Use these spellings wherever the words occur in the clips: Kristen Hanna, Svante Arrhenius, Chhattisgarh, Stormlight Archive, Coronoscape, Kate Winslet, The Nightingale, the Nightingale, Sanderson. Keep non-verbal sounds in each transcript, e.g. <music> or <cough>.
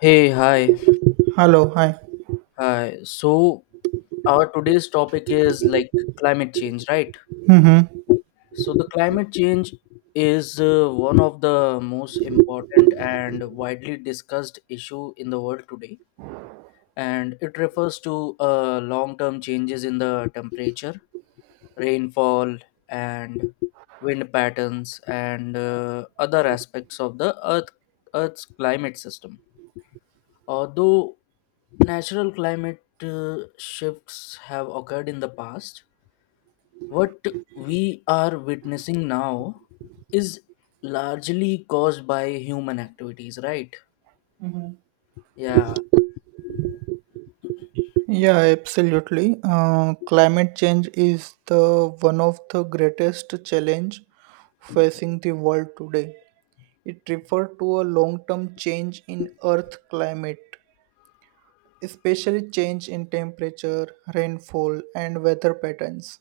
Hey, hi, Hello, hi. hi. Our today's topic is like climate change, right? Mm-hmm. So, the climate change is one of the most important and widely discussed issue in the world today, and it refers to long-term changes in the temperature, rainfall, and wind patterns, and other aspects of the Earth's climate system. Although natural climate shifts have occurred in the past, what we are witnessing now is largely caused by human activities, right? Yeah, Yeah, absolutely. Climate change is the one of the greatest challenge facing the world today. It refers to a long-term change in Earth climate, especially change in temperature, rainfall, and weather patterns.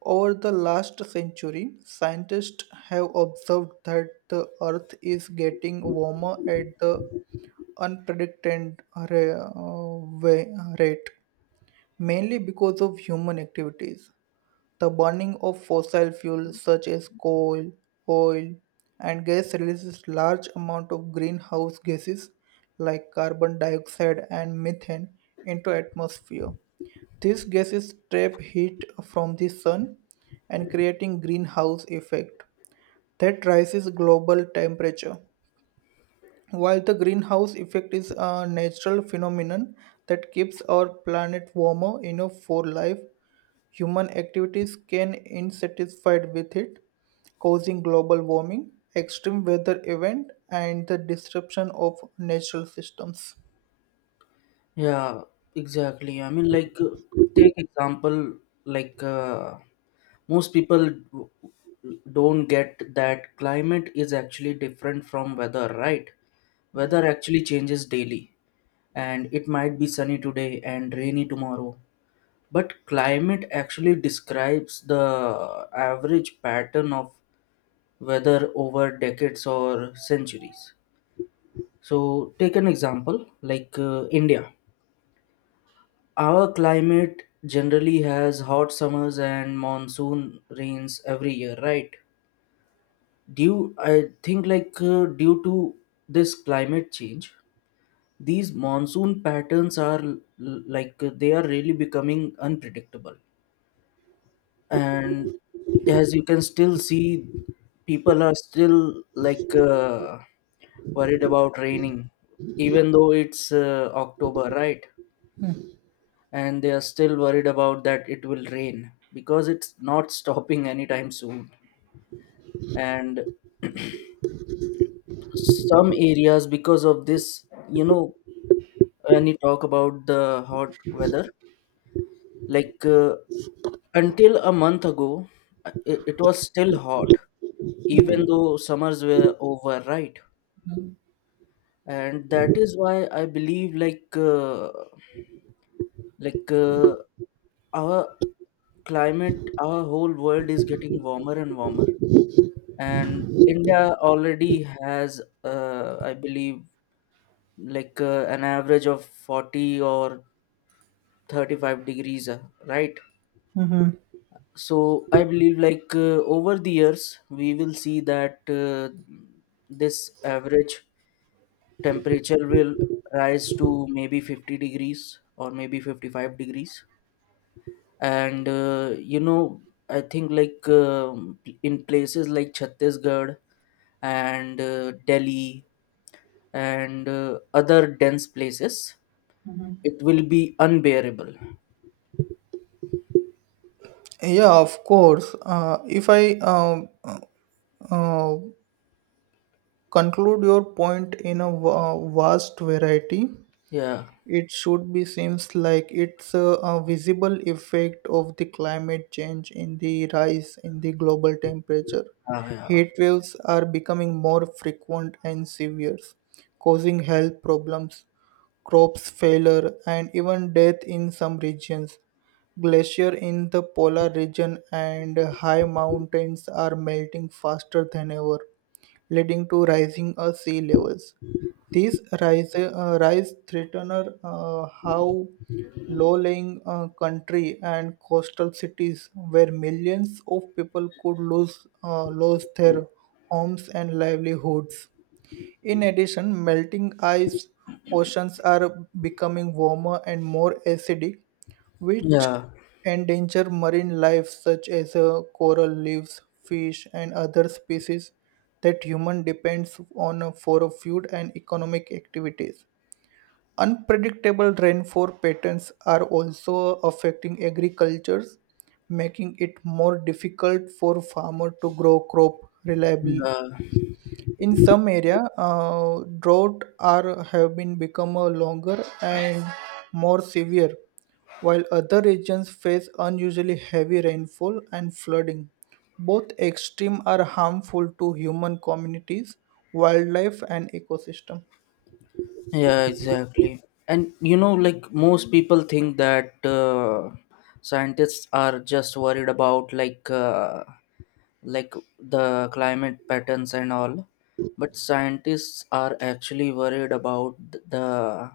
Over the last century, scientists have observed that the Earth is getting warmer at the unprecedented rate mainly because of human activities. The burning of fossil fuels such as coal, oil, and gas releases large amount of greenhouse gases like carbon dioxide and methane into atmosphere. These gases trap heat from the sun and creating greenhouse effect that rises global temperature. While the greenhouse effect is a natural phenomenon that keeps our planet warmer enough for life, human activities can insatisfied with it, causing global warming, extreme weather event, and the disruption of natural systems. yeah, exactly. Take example, like, uh, most people don't get that climate is actually different from weather, right? Weather actually changes daily, and it might be sunny today and rainy tomorrow. But climate actually describes the average pattern of weather over decades or centuries. So, take an example like India. Our climate generally has hot summers and monsoon rains every year, right? Due, I think, due to this climate change, these monsoon patterns are they are really becoming unpredictable, and as you can still see people are still worried about raining even though it's October, right? And they are still worried about that it will rain because it's not <laughs> stopping anytime soon. And <clears throat> some areas because of this, you know, when you talk about the hot weather, Like uh, until a month ago, it was still hot, even though summers were over, right? And that is why I believe like uh, our climate, our whole world is getting warmer and warmer. And India already has, I believe, an average of 40 or 35 degrees, right? So I believe over the years we will see that this average temperature will rise to maybe 50 degrees or maybe 55 degrees. And you know, I think in places like Chhattisgarh and Delhi and other dense places, it will be unbearable. Yeah, of course. If I uh, conclude your point in a vast variety, Yeah. it should be seems like it's a visible effect of the climate change in the rise in the global temperature. Ah, yeah. Heat waves are becoming more frequent and severe, causing health problems, crops failure, and even death in some regions. Glacier in the polar region and high mountains are melting faster than ever, leading to rising sea levels. These rise threaten how low-lying country and coastal cities where millions of people could lose lose their homes and livelihoods. In addition, melting ice oceans are becoming warmer and more acidic, which Yeah, endanger marine life such as coral reefs, fish, and other species that human depends on for food and economic activities. Unpredictable rainfall patterns are also affecting agriculture, making it more difficult for farmer to grow crop reliably. yeah. In some area, drought are have been become a longer and more severe, while other regions face unusually heavy rainfall and flooding. Both extreme are harmful to human communities, wildlife, and ecosystem. Yeah, exactly. And you know, like most people think that scientists are just worried about like the climate patterns and all, but scientists are actually worried about the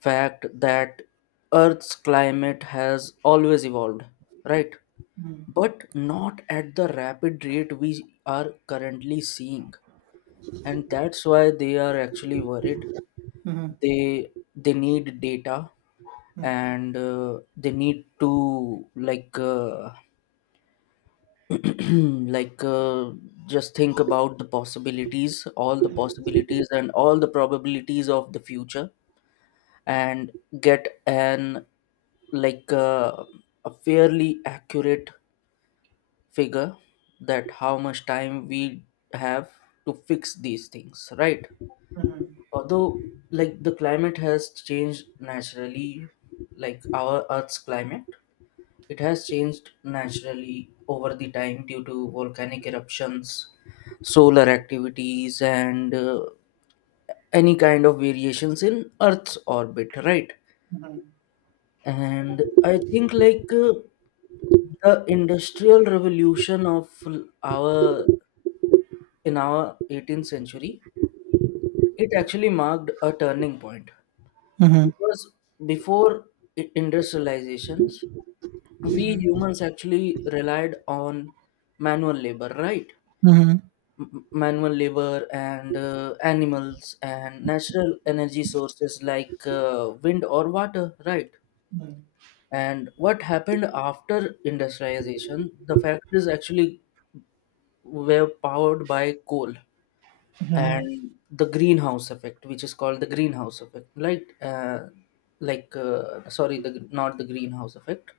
fact that Earth's climate has always evolved, right? But not at the rapid rate we are currently seeing, and that's why they are actually worried. Mhm, They need data, mhm, and they need to <clears throat> like uh, just think about the possibilities, all the possibilities and all the probabilities of the future, and get an like uh, a fairly accurate figure that how much time we have to fix these things, right? Although like the climate has changed naturally, like our earth's climate, it has changed naturally over the time due to volcanic eruptions, solar activities, and any kind of variations in earth's orbit, right? And I think the industrial revolution of our in our 18th century, it actually marked a turning point. mhm, Because before industrializations, we humans actually relied on manual labor, right? Manual labor and animals and natural energy sources wind or water, right? And what happened after industrialization, the factories actually were powered by coal, and the greenhouse effect, which is called the greenhouse effect, right, sorry, the not the greenhouse effect,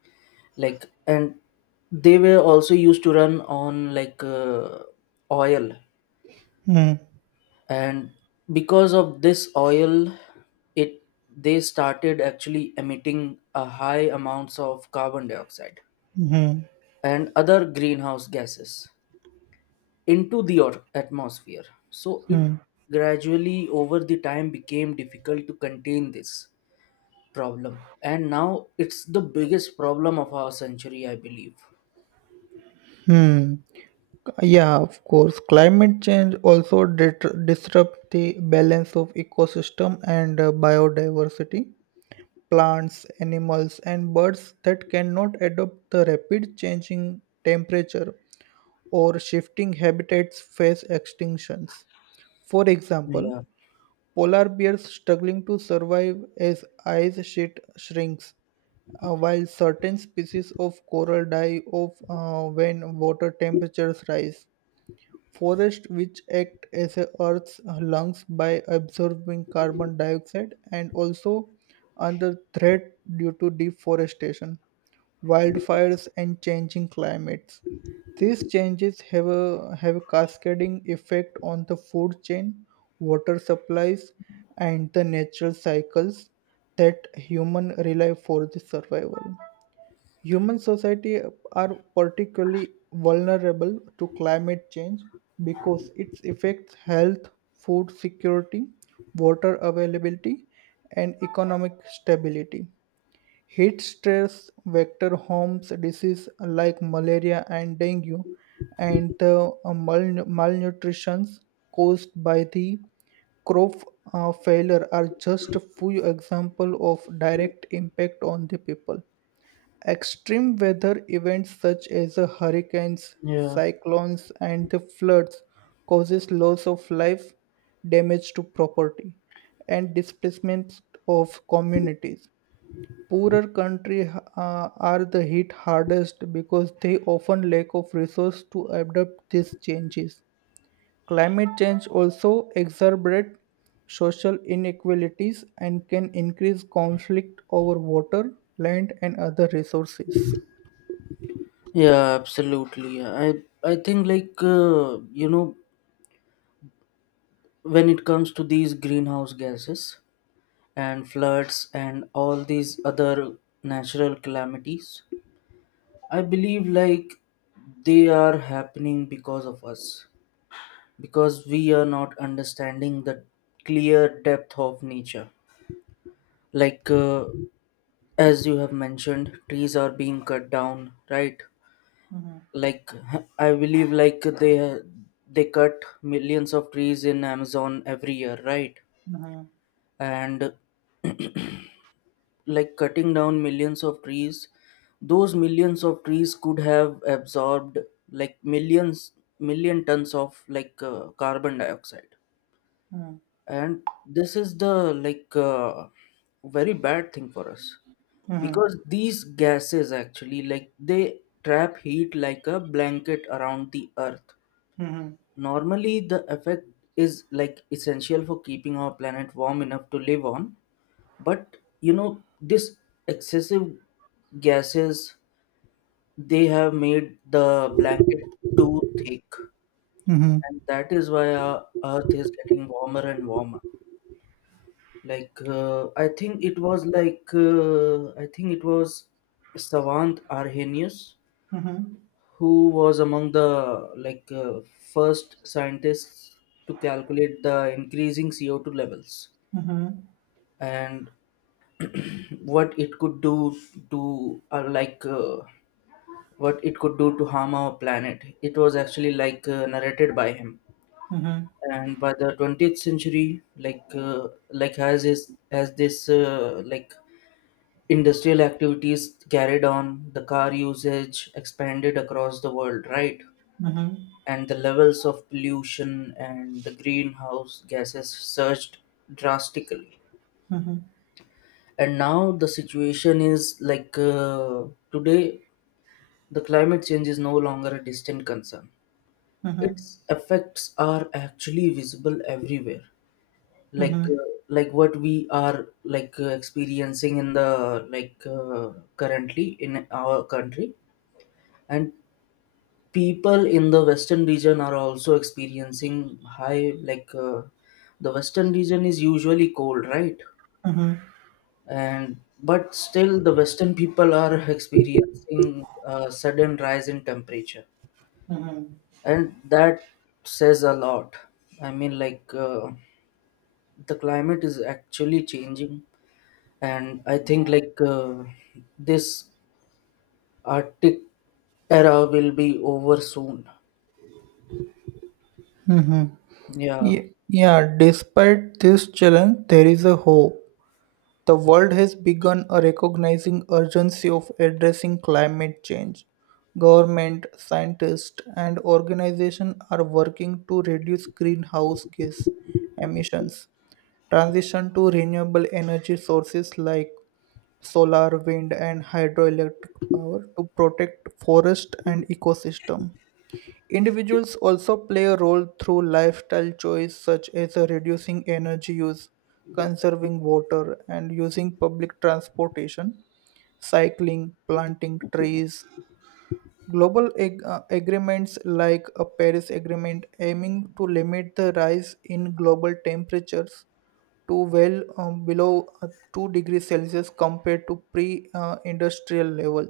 like, and they were also used to run on oil. mhm, And because of this oil, it they started actually emitting a high amounts of carbon dioxide mhm, and other greenhouse gases into the atmosphere. So it mhm, gradually over the time became difficult to contain this problem. And now it's the biggest problem of our century, I believe. mhm. Yeah, of course. Climate change also disrupt the balance of ecosystem and biodiversity. Plants, animals, and birds that cannot adapt the rapid changing temperature or shifting habitats face extinctions. For example, Yeah, polar bears struggling to survive as ice sheet shrinks, while certain species of coral die off when water temperatures rise. Forests, which act as a Earth's lungs by absorbing carbon dioxide, and also under threat due to deforestation, wildfires, and changing climates. These changes have a cascading effect on the food chain, water supplies, and the natural cycles that human rely for the survival. Human society are particularly vulnerable to climate change because it affects health, food security, water availability, and economic stability. Heat stress vector homes disease like malaria and dengue, and the malnutrition caused by the crop failure are just a few example of direct impact on the people. Extreme weather events such as hurricanes, yeah, cyclones, and the floods causes loss of life, damage to property, and displacement of communities. Poorer countries are the hit hardest because they often lack of resource to adapt these changes. Climate change also exacerbates social inequalities and can increase conflict over water, land, and other resources. yeah, absolutely. I think you know, when it comes to these greenhouse gases and floods and all these other natural calamities, I believe like they are happening because of us because we are not understanding the clear depth of nature, like uh, as you have mentioned, trees are being cut down, right? Like, I believe like they cut millions of trees in Amazon every year, right? And like cutting down millions of trees, those millions of trees could have absorbed like millions, million tons of carbon dioxide. Mhm, And this is the very bad thing for us mhm, because these gases actually like they trap heat like a blanket around the earth. mhm, Normally the effect is like essential for keeping our planet warm enough to live on, but you know this excessive gases, they have made the blanket too thick. mhm. And that is why our earth is getting warmer and warmer. I think it was Savant Arrhenius who was among the first scientists to calculate the increasing CO2 levels and <clears throat> what it could do to what it could do to harm our planet. It was actually narrated by him. And by the 20th century like has is as this like industrial activities carried on, the car usage expanded across the world, right? And the levels of pollution and the greenhouse gases surged drastically. And now the situation is today, the climate change is no longer a distant concern. Its effects are actually visible everywhere. Like uh, like what we are experiencing in the currently in our country, and people in the western region are also experiencing high, the western region is usually cold, right? And but still the western people are <laughs> experiencing a sudden rise in temperature, and that says a lot. I mean, the climate is actually changing. And I think this arctic era will be over soon. Yeah. Yeah, despite this challenge, there is a hope. The world has begun a recognizing urgency of addressing climate change. Government, scientists, and organizations are working to reduce greenhouse gas emissions, transition to renewable energy sources like solar, wind, and hydroelectric power to protect forest and ecosystem. Individuals also play a role through lifestyle choices such as reducing energy use, conserving water, and using public transportation, cycling, planting trees. Global agreements like a Paris Agreement aiming to limit the rise in global temperatures to well below 2 degrees Celsius compared to pre industrial level.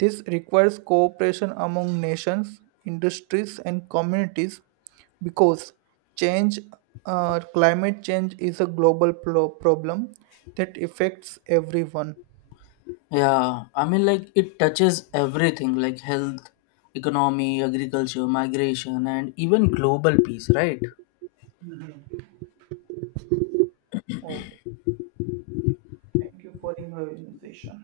This requires cooperation among nations, industries, and communities because change, climate change, is a global problem that affects everyone. Yeah, I mean, like it touches everything like health, economy, agriculture, migration, and even global peace, right? Oh, thank you for inviting the session.